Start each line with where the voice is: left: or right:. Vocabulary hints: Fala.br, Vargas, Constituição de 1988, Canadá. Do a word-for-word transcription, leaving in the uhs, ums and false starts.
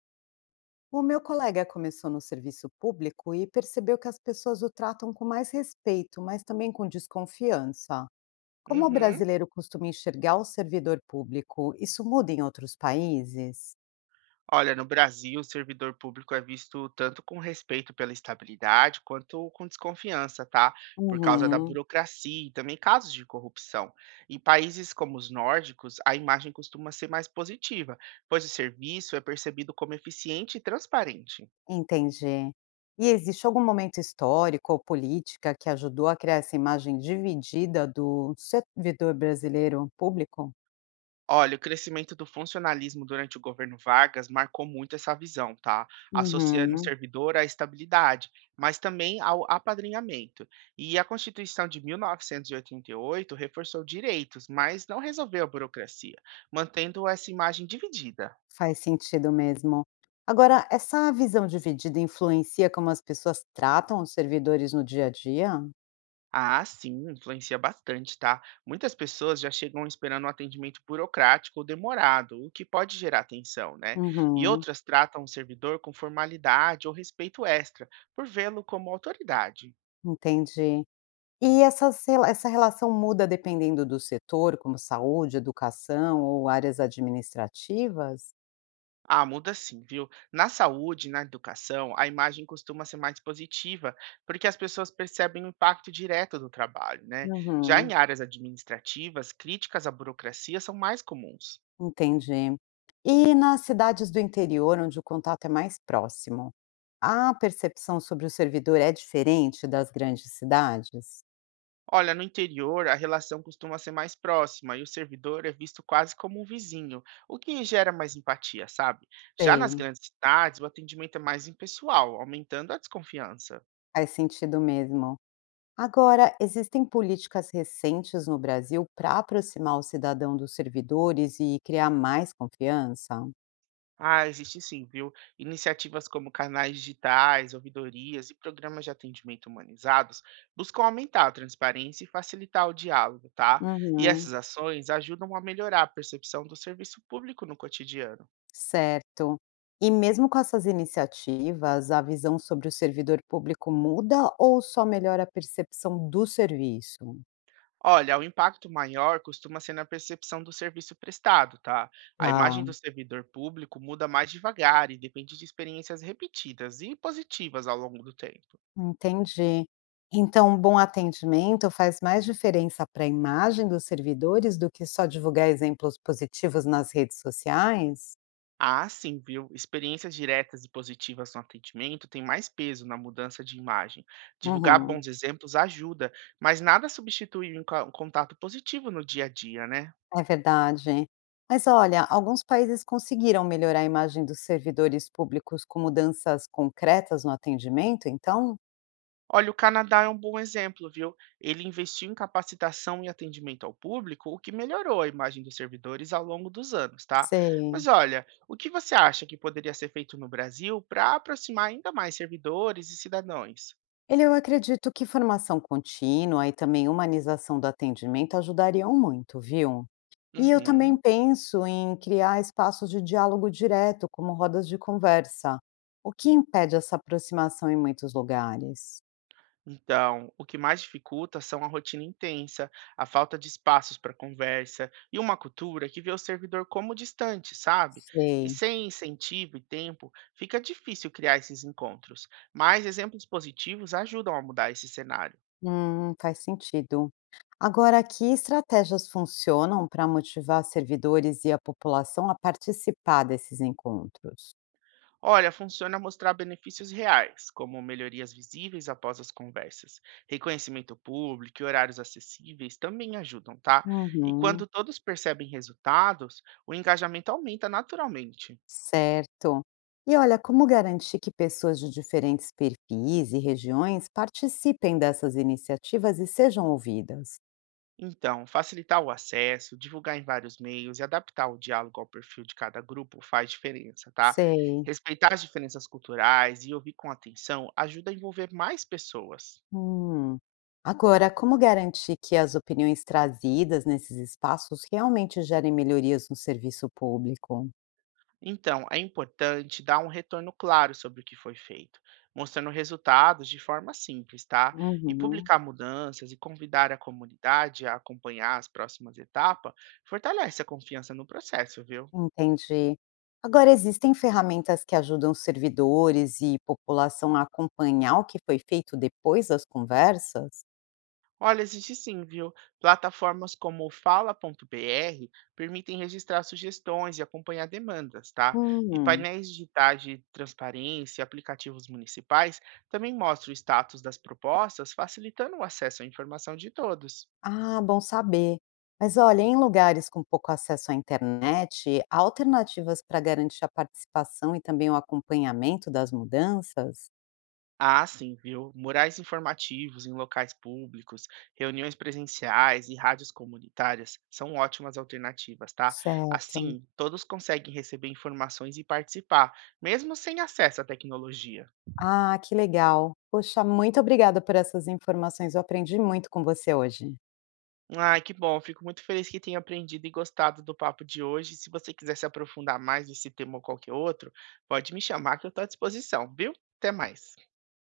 left: O meu colega começou no serviço público e percebeu que as pessoas o tratam com mais respeito, mas também com desconfiança. Como o
right: Uhum.
left: brasileiro costuma enxergar o servidor público, isso muda em outros países?
right: Olha, no Brasil, o servidor público é visto tanto com respeito pela estabilidade quanto com desconfiança, tá? Por causa da
left: Uhum,
right: burocracia e também casos de corrupção. Em países como os nórdicos, a imagem costuma ser mais positiva, pois o serviço é percebido como eficiente e transparente.
left: entendi. E existe algum momento histórico ou política que ajudou a criar essa imagem dividida do servidor brasileiro público?
right: Olha, o crescimento do funcionalismo durante o governo Vargas marcou muito essa visão, tá? Associando o
left: Uhum.
right: servidor à estabilidade, mas também ao apadrinhamento. E a Constituição de mil novecentos e oitenta e oito reforçou direitos, mas não resolveu a burocracia, mantendo essa imagem dividida.
left: Faz sentido mesmo. Agora, essa visão dividida influencia como as pessoas tratam os servidores no dia a dia?
right: Ah, sim, influencia bastante, tá? Muitas pessoas já chegam esperando um atendimento burocrático ou demorado, o que pode gerar tensão, né? E
left: Uhum,
right: outras tratam o servidor com formalidade ou respeito extra, por vê-lo como autoridade.
left: entendi. E essas rela- essa relação muda dependendo do setor, como saúde, educação ou áreas administrativas?
right: Ah, muda sim, viu? Na saúde, na educação, a imagem costuma ser mais positiva, porque as pessoas percebem o impacto direto do trabalho, né? Já
left: Uhum,
right: em áreas administrativas, críticas à burocracia são mais comuns.
left: entendi. E nas cidades do interior, onde o contato é mais próximo, a percepção sobre o servidor é diferente das grandes cidades?
right: Olha, no interior, a relação costuma ser mais próxima e o servidor é visto quase como um vizinho, o que gera mais empatia, sabe? Já nas
left: Sei,
right: grandes cidades, o atendimento é mais impessoal, aumentando a desconfiança.
left: faz sentido mesmo. Agora, existem políticas recentes no Brasil para aproximar o cidadão dos servidores e criar mais confiança?
right: Ah, existe sim, viu? Iniciativas como canais digitais, ouvidorias e programas de atendimento humanizados buscam aumentar a transparência e facilitar o diálogo, tá? E
left: Uhum,
right: essas ações ajudam a melhorar a percepção do serviço público no cotidiano.
left: certo. E mesmo com essas iniciativas, a visão sobre o servidor público muda ou só melhora a percepção do serviço?
right: Olha, o impacto maior costuma ser na percepção do serviço prestado, tá? A
left: Tá,
right: imagem do servidor público muda mais devagar e depende de experiências repetidas e positivas ao longo do tempo.
left: entendi. Então, um bom atendimento faz mais diferença para a imagem dos servidores do que só divulgar exemplos positivos nas redes sociais?
right: Ah, sim, viu? Experiências diretas e positivas no atendimento têm mais peso na mudança de imagem. Divulgar
left: Uhum.
right: bons exemplos ajuda, mas nada substitui um ca- um contato positivo no dia a dia, né?
left: É verdade. Mas olha, alguns países conseguiram melhorar a imagem dos servidores públicos com mudanças concretas no atendimento, então?
right: Olha, o Canadá é um bom exemplo, viu? Ele investiu em capacitação e atendimento ao público, o que melhorou a imagem dos servidores ao longo dos anos, tá?
left: Sei.
right: Mas olha, o que você acha que poderia ser feito no Brasil para aproximar ainda mais servidores e cidadãos?
left: Ele, eu acredito que formação contínua e também humanização do atendimento ajudariam muito, viu? E eu também
right: Uhum.
left: penso em criar espaços de diálogo direto, como rodas de conversa, o que impede essa aproximação em muitos lugares.
right: Então, o que mais dificulta são a rotina intensa, a falta de espaços para conversa e uma cultura que vê o servidor como distante, sabe? E
left: Sei.
right: sem incentivo e tempo, fica difícil criar esses encontros, mas exemplos positivos ajudam a mudar esse cenário.
left: Hum, faz sentido. Agora, que estratégias funcionam para motivar servidores e a população a participar desses encontros?
right: Olha, funciona mostrar benefícios reais, como melhorias visíveis após as conversas. Reconhecimento público e horários acessíveis também ajudam, tá? E
left: Uhum,
right: quando todos percebem resultados, o engajamento aumenta naturalmente.
left: certo. E olha, como garantir que pessoas de diferentes perfis e regiões participem dessas iniciativas e sejam ouvidas?
right: Então, facilitar o acesso, divulgar em vários meios e adaptar o diálogo ao perfil de cada grupo faz diferença, tá?
left: Sei.
right: Respeitar as diferenças culturais e ouvir com atenção ajuda a envolver mais pessoas.
left: Hum. Agora, como garantir que as opiniões trazidas nesses espaços realmente gerem melhorias no serviço público?
right: Então, é importante dar um retorno claro sobre o que foi feito, mostrando resultados de forma simples, tá? E
left: Uhum.
right: publicar mudanças e convidar a comunidade a acompanhar as próximas etapas fortalece a confiança no processo, viu?
left: Entendi. Agora, existem ferramentas que ajudam servidores e população a acompanhar o que foi feito depois das conversas?
right: Olha, existe sim, viu? Plataformas como o Fala.br permitem registrar sugestões e acompanhar demandas, tá? E
left: Hum,
right: painéis digitais de transparência e aplicativos municipais também mostram o status das propostas, facilitando o acesso à informação de todos.
left: ah, bom saber. Mas olha, em lugares com pouco acesso à internet, há alternativas para garantir a participação e também o acompanhamento das mudanças?
right: Ah, sim, viu? Murais informativos em locais públicos, reuniões presenciais e rádios comunitárias são ótimas alternativas, tá?
left: Certo.
right: Assim, todos conseguem receber informações e participar, mesmo sem acesso à tecnologia.
left: Ah, que legal. Poxa, muito obrigada por essas informações. Eu aprendi muito com você hoje.
right: Ai, que bom, fico muito feliz que tenha aprendido e gostado do papo de hoje. Se você quiser se aprofundar mais nesse tema ou qualquer outro, pode me chamar que eu estou à disposição, viu? Até mais.